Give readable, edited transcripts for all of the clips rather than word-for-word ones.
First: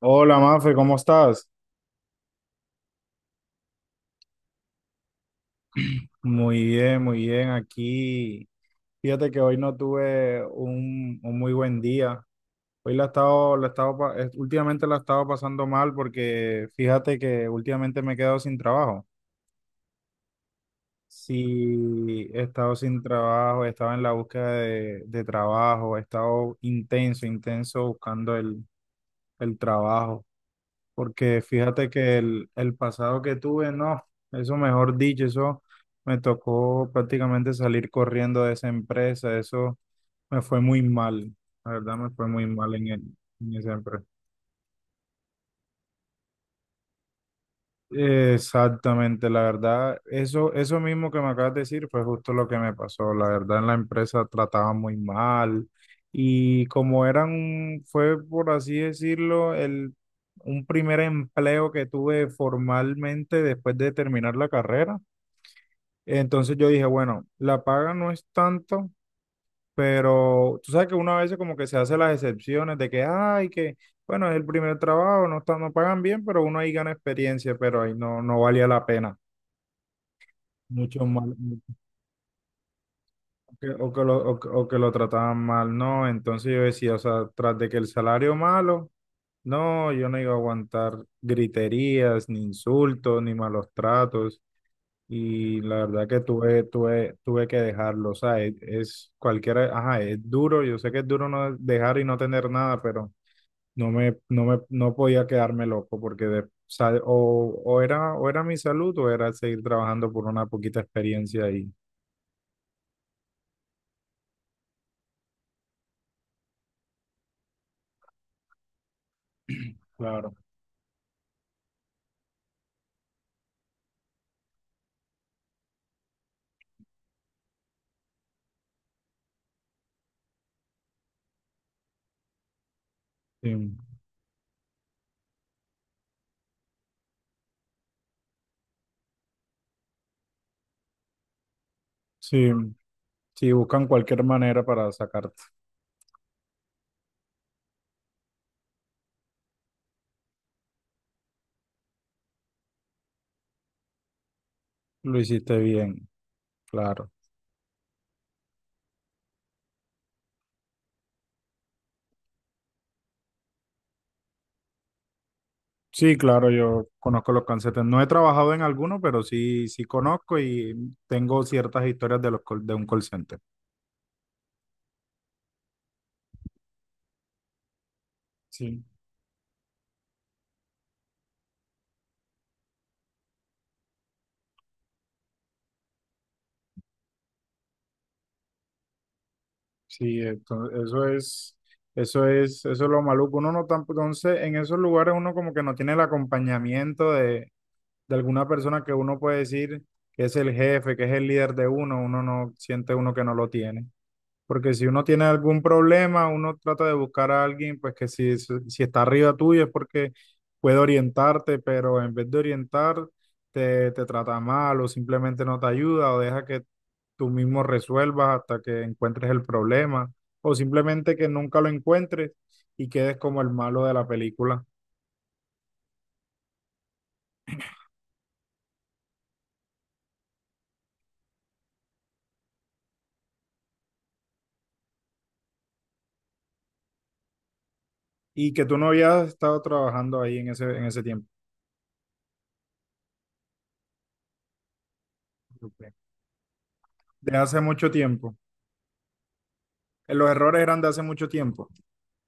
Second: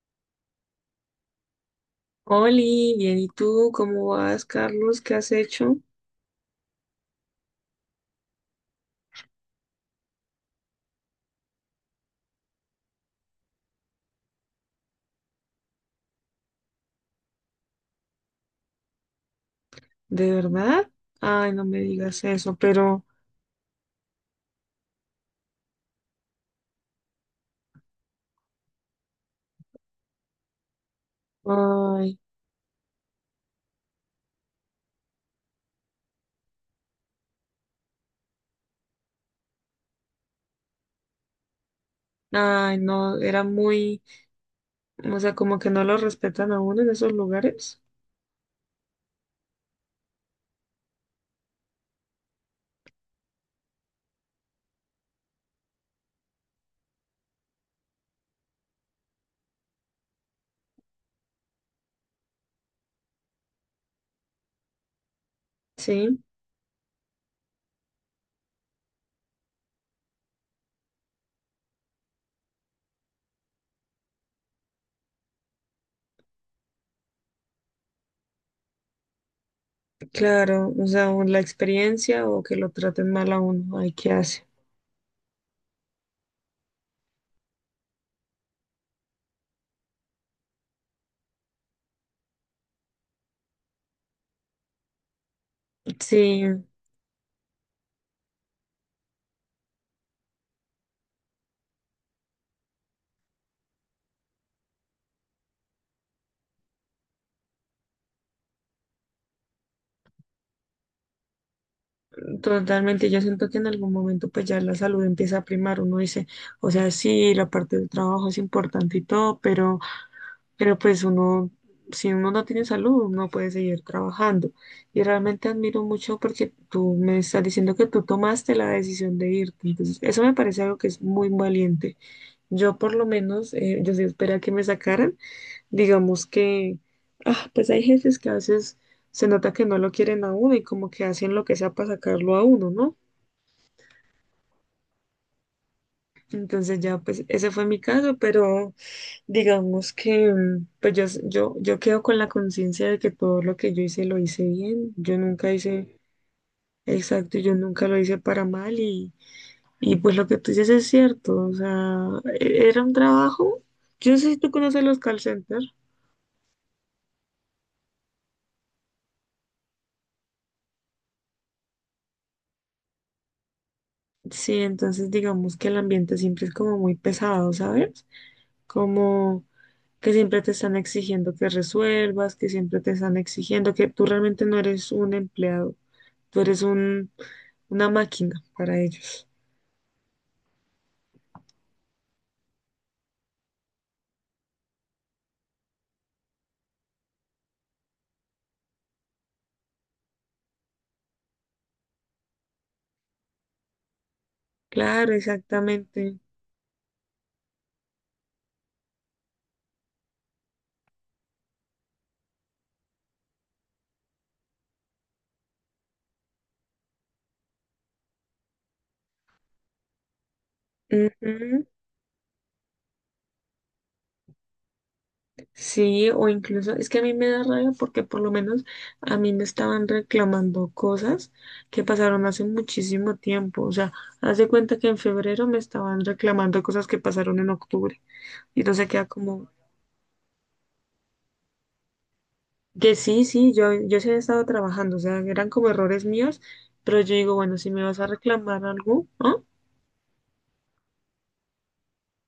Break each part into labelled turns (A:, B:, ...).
A: Hola, Mafe, ¿cómo estás?
B: Oli, bien, ¿y tú cómo vas, Carlos? ¿Qué has hecho?
A: Muy bien, muy bien. Aquí, fíjate que hoy no tuve un muy buen día. Hoy la he estado, últimamente la he estado pasando mal porque fíjate que últimamente me he quedado sin trabajo.
B: ¿De verdad? Ay, no me digas
A: Sí, he
B: eso,
A: estado sin
B: pero,
A: trabajo, he estado en la búsqueda de trabajo, he estado intenso buscando el trabajo. Porque fíjate que
B: ay,
A: el pasado que tuve, no, eso mejor dicho, eso me tocó prácticamente salir corriendo de esa empresa, eso me fue muy mal, la verdad me fue muy mal
B: ay,
A: en,
B: no, era
A: en esa
B: muy,
A: empresa.
B: o sea, como que no lo respetan a uno en esos lugares.
A: Exactamente, la verdad, eso mismo que me acabas de decir fue justo lo que me pasó. La verdad, en la empresa trataban muy mal y como eran, fue por así decirlo, el, un primer empleo que tuve formalmente después de terminar la carrera.
B: Sí,
A: Entonces yo dije, bueno, la paga no es tanto, pero tú sabes que una vez como que se hace las excepciones de que, ay, que... Bueno, es el primer trabajo, no está, no pagan bien, pero uno ahí gana experiencia, pero ahí no, no valía la pena
B: claro, o
A: mucho
B: sea, o
A: mal,
B: la experiencia o que lo traten mal a
A: o que,
B: uno, ay, ¿qué
A: o
B: hace?
A: que lo trataban mal, no, entonces yo decía, o sea, tras de que el salario malo, no, yo no iba a aguantar griterías, ni insultos, ni malos tratos, y la verdad que
B: Sí,
A: tuve que dejarlo, o sea, es cualquiera, ajá, es duro, yo sé que es duro no dejar y no tener nada, pero no podía quedarme loco, porque de, o, o era mi salud, o era seguir trabajando por una poquita experiencia ahí.
B: totalmente, yo siento que en algún momento pues ya la salud empieza a primar, uno dice, o sea, sí, la parte del trabajo es importante y todo, pero...
A: Claro.
B: Pero pues uno, si uno no tiene salud, no puede seguir trabajando. Y realmente admiro mucho porque tú me estás diciendo que tú tomaste la decisión de irte. Entonces, eso me parece algo que es muy valiente. Yo por lo menos,
A: Sí,
B: yo sí esperé que me sacaran. Digamos que, pues hay jefes que a veces se nota que no lo quieren a uno y como que hacen lo que sea para sacarlo a
A: sí,
B: uno, ¿no?
A: sí, buscan cualquier manera para sacarte.
B: Entonces ya, pues ese fue mi caso, pero... Digamos que, pues yo quedo con la conciencia de que todo lo que yo hice lo hice bien. Yo
A: Lo
B: nunca
A: hiciste
B: hice
A: bien, claro.
B: exacto, yo nunca lo hice para mal y pues lo que tú dices es cierto. O sea, era un trabajo. Yo no sé si tú conoces los call centers.
A: Sí, claro, yo conozco los calcetines. No he trabajado en alguno, pero sí, sí conozco y tengo ciertas historias de los de un call center.
B: Sí, entonces digamos que el ambiente siempre es como muy pesado, ¿sabes?
A: Sí,
B: Como que siempre te están exigiendo que resuelvas, que siempre te están exigiendo que tú realmente no eres un empleado, tú eres un, una máquina para ellos.
A: sí, entonces, eso es lo maluco. Uno no tan, entonces en esos lugares uno como que no tiene el acompañamiento de alguna persona que uno puede decir que es el jefe, que es el líder de uno, uno no siente uno que no lo tiene. Porque si uno
B: Claro,
A: tiene algún
B: exactamente.
A: problema, uno trata de buscar a alguien, pues que si, si está arriba tuyo es porque puede orientarte, pero en vez de orientar, te trata mal o simplemente no te ayuda o deja que tú mismo resuelvas hasta que encuentres el problema o simplemente que nunca
B: Ujú.
A: lo encuentres y quedes como el malo de la película
B: Sí, o incluso es que a mí me da rabia porque por lo menos a mí me estaban reclamando cosas que pasaron hace muchísimo tiempo. O sea, haz de cuenta que en febrero me estaban reclamando cosas que pasaron en octubre.
A: y
B: Y
A: que tú no
B: entonces queda
A: habías
B: como
A: estado trabajando ahí en ese tiempo,
B: que sí, sí, yo sí había estado trabajando. O sea, eran como
A: ¿ok?
B: errores míos, pero yo digo,
A: De
B: bueno,
A: hace
B: si me
A: mucho
B: vas a
A: tiempo.
B: reclamar algo, ¿ah?
A: Los errores eran de hace mucho tiempo.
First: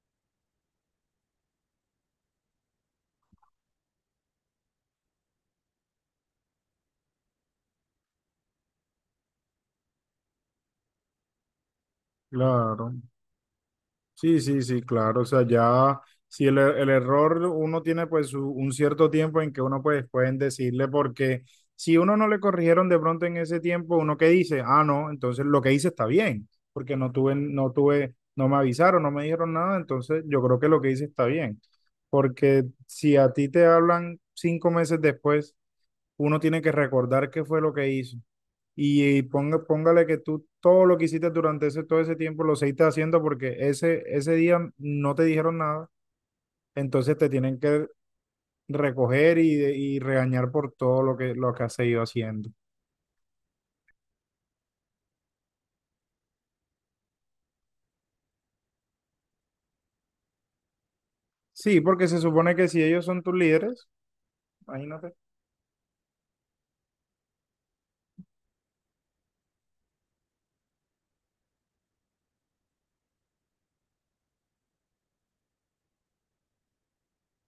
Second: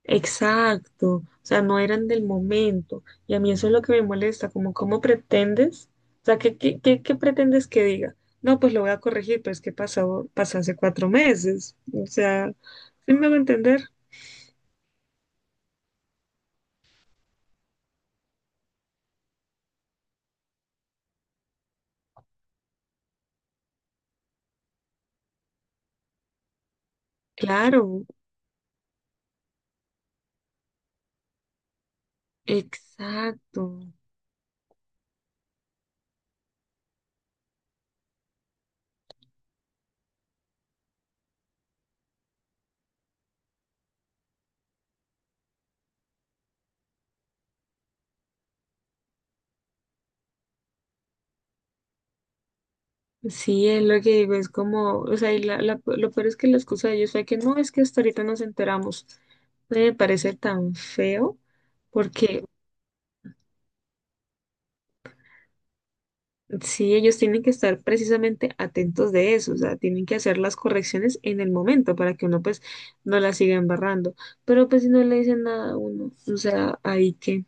B: Exacto, o sea, no eran del momento. Y a mí eso es lo que me molesta, como cómo pretendes, o sea, ¿ qué pretendes que diga? No, pues lo voy a corregir, pero es que pasó, pasó hace cuatro meses. O sea,
A: Claro.
B: ¿sí me va a entender?
A: Sí, sí, sí, claro. O sea, ya si el error uno tiene pues un cierto tiempo en que uno pues pueden decirle porque si uno no le corrigieron de pronto en ese tiempo, uno que dice, ah, no, entonces lo que hice está bien, porque no
B: Claro,
A: tuve, no me avisaron, no me dijeron nada, entonces yo creo que lo que hice está bien. Porque si a ti
B: exacto.
A: te hablan cinco meses después, uno tiene que recordar qué fue lo que hizo y, ponga, póngale que tú todo lo que hiciste durante ese, todo ese tiempo lo seguiste haciendo porque ese día no te dijeron nada, entonces te tienen que recoger y regañar por todo lo lo que has seguido haciendo.
B: Sí, es lo que digo, es como, o sea, y lo peor es que la excusa de ellos fue que no, es que hasta ahorita nos enteramos. Me parece tan feo,
A: Sí, porque se
B: porque,
A: supone que si ellos son tus líderes, imagínate.
B: sí, ellos tienen que estar precisamente atentos de eso, o sea, tienen que hacer las correcciones en el momento para que uno pues no la siga embarrando. Pero pues si no le dicen nada a uno, o sea, ahí que,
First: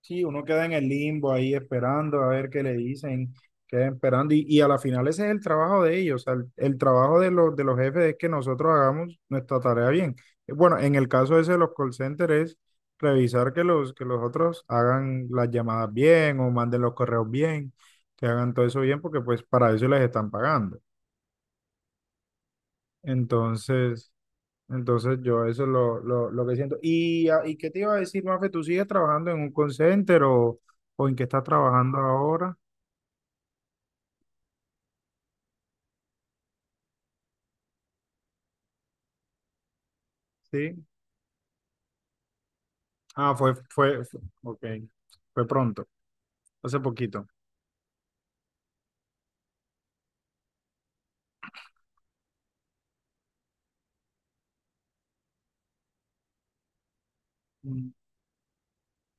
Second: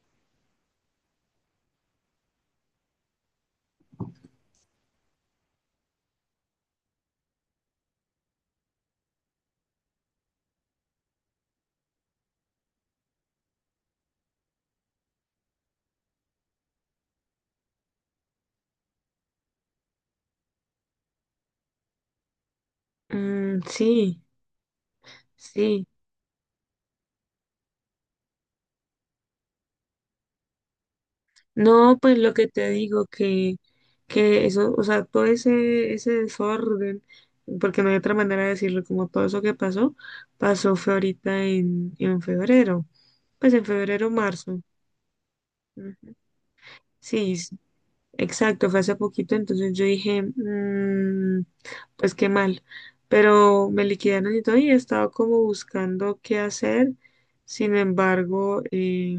A: Sí, uno queda en el limbo ahí esperando a ver qué le dicen, queda esperando y a la final ese es el trabajo de ellos, o sea, el trabajo de los jefes es que nosotros hagamos nuestra tarea bien. Bueno, en el caso ese de los call centers es revisar que los otros hagan las llamadas bien o manden los correos bien, que hagan todo eso bien porque pues para eso les están pagando.
B: mm,
A: Entonces...
B: sí,
A: Entonces yo eso es
B: sí.
A: lo que siento. ¿Y, y qué te iba a decir, Mafe? ¿Tú sigues trabajando en un call center o en qué estás trabajando
B: No, pues lo que
A: ahora?
B: te digo que eso, o sea, ese desorden, porque no hay otra manera de decirlo, como todo eso que pasó, pasó
A: Sí.
B: fue ahorita en febrero,
A: Ah,
B: pues en febrero,
A: fue,
B: marzo.
A: ok. Fue pronto,
B: Ujú.
A: hace poquito.
B: Sí, exacto, fue hace poquito, entonces yo dije, "Mm, pues qué mal, pero me liquidaron y todo y he estado como buscando qué hacer, sin
A: Mm.
B: embargo,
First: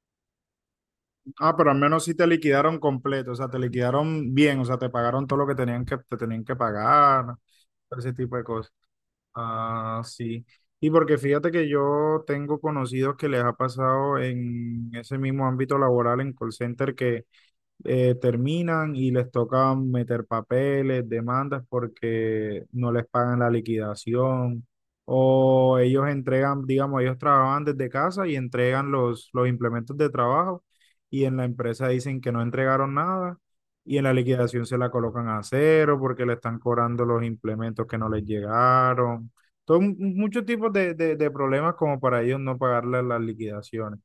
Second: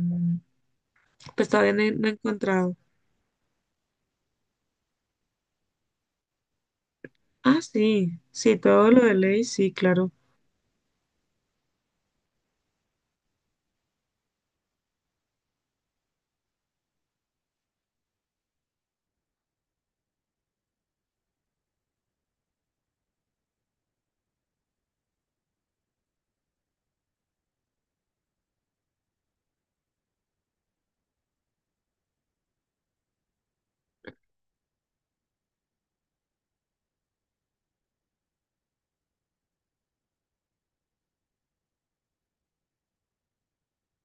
B: pues
A: Ah, pero
B: todavía
A: al menos
B: no he
A: sí te
B: encontrado.
A: liquidaron completo, o sea, te liquidaron bien, o sea, te pagaron todo lo que tenían que, te tenían que pagar,
B: Ah,
A: todo ese
B: sí,
A: tipo de
B: sí,
A: cosas.
B: todo lo de ley, sí,
A: Ah,
B: claro.
A: sí. Y porque fíjate que yo tengo conocidos que les ha pasado en ese mismo ámbito laboral en call center que terminan y les toca meter papeles, demandas porque no les pagan la liquidación o ellos entregan, digamos, ellos trabajaban desde casa y entregan los implementos de trabajo y en la empresa dicen que no entregaron nada y en la liquidación se la colocan a cero porque le están cobrando los implementos que no les llegaron. Todo, muchos tipos de, de problemas como para ellos no pagarle las liquidaciones.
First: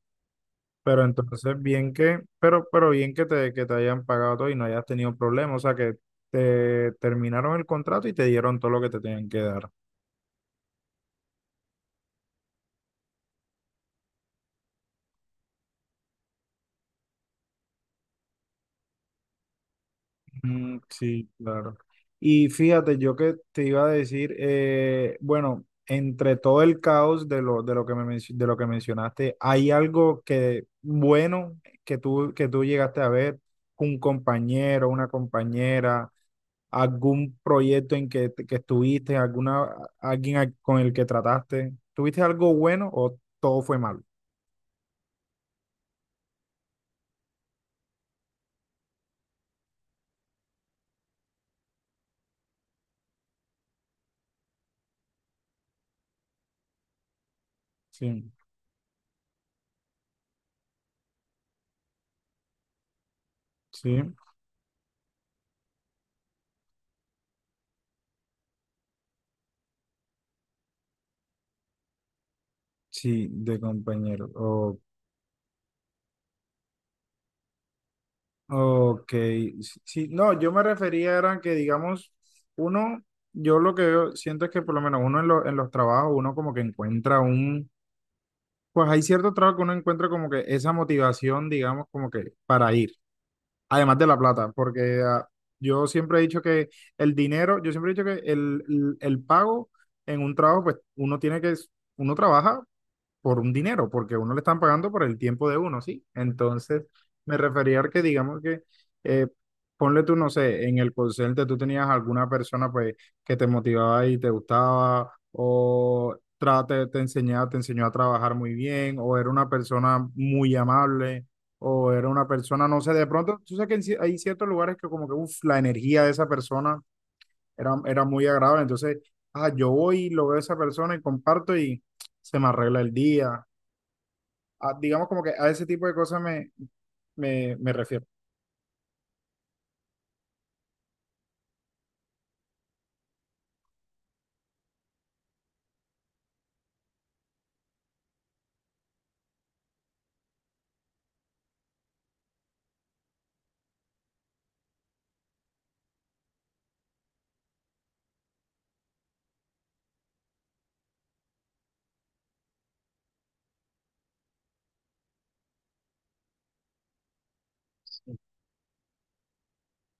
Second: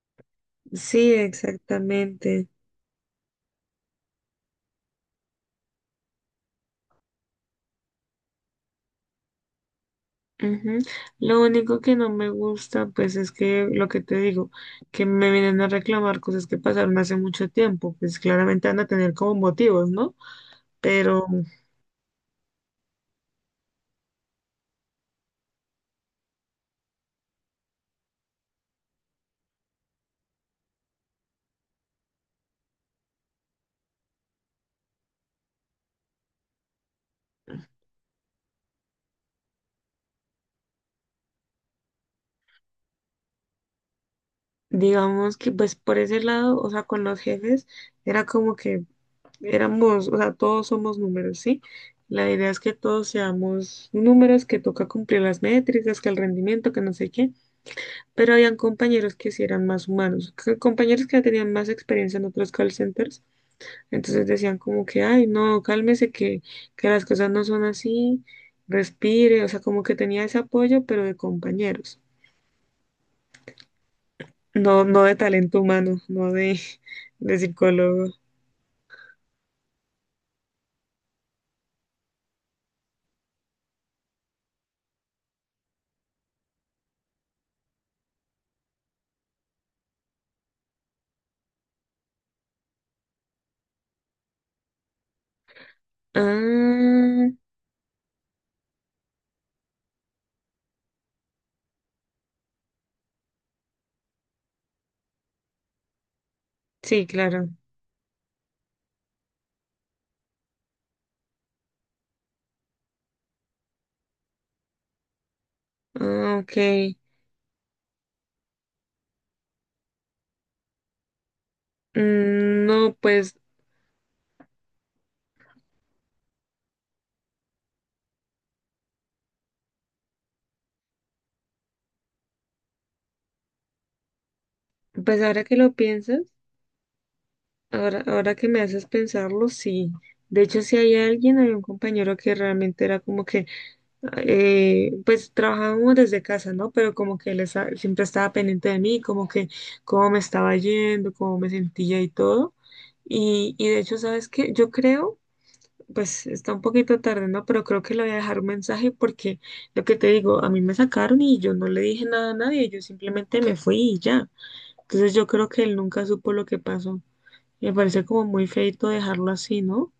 A: Pero
B: Sí,
A: entonces bien que,
B: exactamente.
A: pero bien que que te hayan pagado todo y no hayas tenido problemas, o sea que te terminaron el contrato y te dieron todo lo que te tenían que dar.
B: Ujú. Lo único que no me gusta, pues es que lo que te digo, que me vienen a reclamar cosas que pasaron hace mucho tiempo, pues claramente van a tener como motivos, ¿no?
A: Mm,
B: Pero...
A: sí, claro. Y fíjate, yo que te iba a decir, bueno, entre todo el caos de lo que me, de lo que mencionaste, ¿hay algo que bueno que tú llegaste a ver? Un compañero, una compañera algún proyecto en que estuviste, alguna, alguien con el que trataste. ¿Tuviste algo bueno o todo fue malo?
B: Digamos que pues por ese lado, o sea, con los jefes era como que éramos, o sea, todos somos números, ¿sí? La idea es que todos seamos números, que toca cumplir las métricas, que el rendimiento, que no sé qué,
A: Sí,
B: pero habían compañeros que sí eran más humanos, compañeros que ya tenían más experiencia en otros call centers,
A: sí,
B: entonces decían como que, ay, no, cálmese, que las cosas no son así, respire, o sea, como que tenía ese apoyo, pero de compañeros,
A: sí, de compañero. O-
B: no, no de talento humano, no de de psicólogo.
A: ok, sí, sí, no, yo me refería era que, digamos, uno, yo lo siento es que por lo menos uno en, en los trabajos, uno como que encuentra un, pues hay cierto trabajo que uno encuentra como que esa motivación, digamos, como que para ir. Además de la plata, porque ah, yo siempre he dicho que el
B: Ah,
A: dinero, yo siempre he dicho que el pago en un trabajo, pues uno tiene que, uno trabaja por un dinero, porque a uno le están pagando por el tiempo de uno, ¿sí? Entonces,
B: sí,
A: me
B: claro.
A: refería a que digamos que, eh, ponle tú, no sé, en el call center tú tenías alguna persona pues que te motivaba y te gustaba, o
B: Ah,
A: trate,
B: ok.
A: te enseñaba, te enseñó a trabajar muy bien, o era una persona muy amable, o era una
B: Mm,
A: persona, no sé,
B: no,
A: de
B: pues,
A: pronto, tú sabes que en hay ciertos lugares que como que, uff, la energía de esa persona era muy agradable, entonces, ah, yo voy, y lo veo a esa persona y comparto y se me arregla el día, digamos como
B: pues
A: que
B: ahora
A: a
B: que
A: ese
B: lo
A: tipo de cosas
B: piensas,
A: me refiero.
B: ahora que me haces pensarlo, sí. De hecho, si hay alguien, había un compañero que realmente era como que, pues trabajábamos desde casa, ¿no? Pero como que él siempre estaba pendiente de mí, como que cómo me estaba yendo, cómo me sentía y todo. Y de hecho, ¿sabes qué? Yo creo pues está un poquito tarde, ¿no? Pero creo que le voy a dejar un mensaje porque lo que te digo, a mí me sacaron y yo no le dije nada a nadie, yo simplemente me fui y ya. Entonces yo creo que él nunca supo lo que pasó. Me parece como muy feito dejarlo así, ¿no?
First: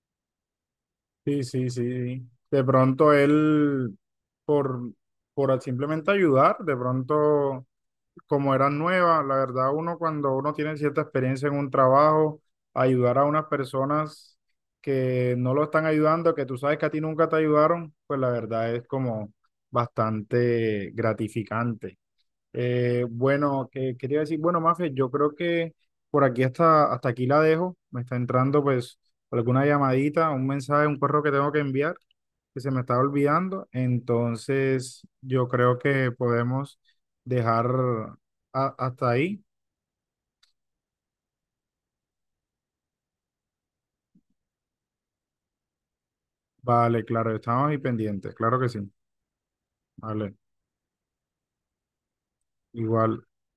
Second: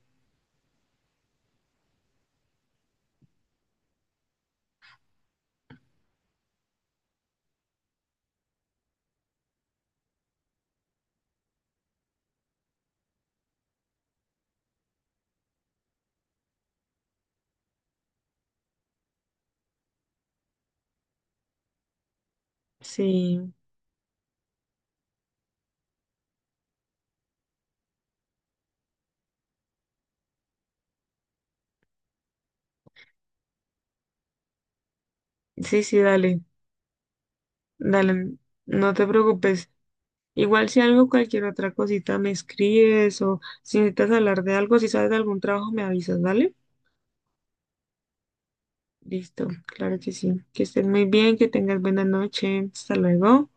A: Sí, sí, sí. De pronto él, por, por simplemente ayudar, de pronto, como eran nuevas, la verdad, uno cuando uno tiene cierta experiencia en un trabajo, ayudar a unas personas que no lo están ayudando, que tú sabes que a ti nunca te ayudaron, pues la verdad es como bastante gratificante.
B: Sí,
A: Bueno, que quería decir, bueno, Mafe, yo creo que por aquí hasta, hasta aquí la dejo. Me está entrando pues alguna llamadita, un mensaje, un correo que tengo que enviar, que se me estaba olvidando. Entonces, yo creo
B: sí, sí,
A: que
B: dale,
A: podemos dejar
B: dale, no te
A: hasta ahí.
B: preocupes. Igual si algo, cualquier otra cosita me escribes o si necesitas hablar de algo, si sabes de algún trabajo, me avisas, ¿dale?
A: Vale, claro, estamos ahí pendientes, claro que sí.
B: Listo, claro que
A: Vale,
B: sí. Que estés muy bien, que tengas buena noche. Hasta
A: igual.
B: luego.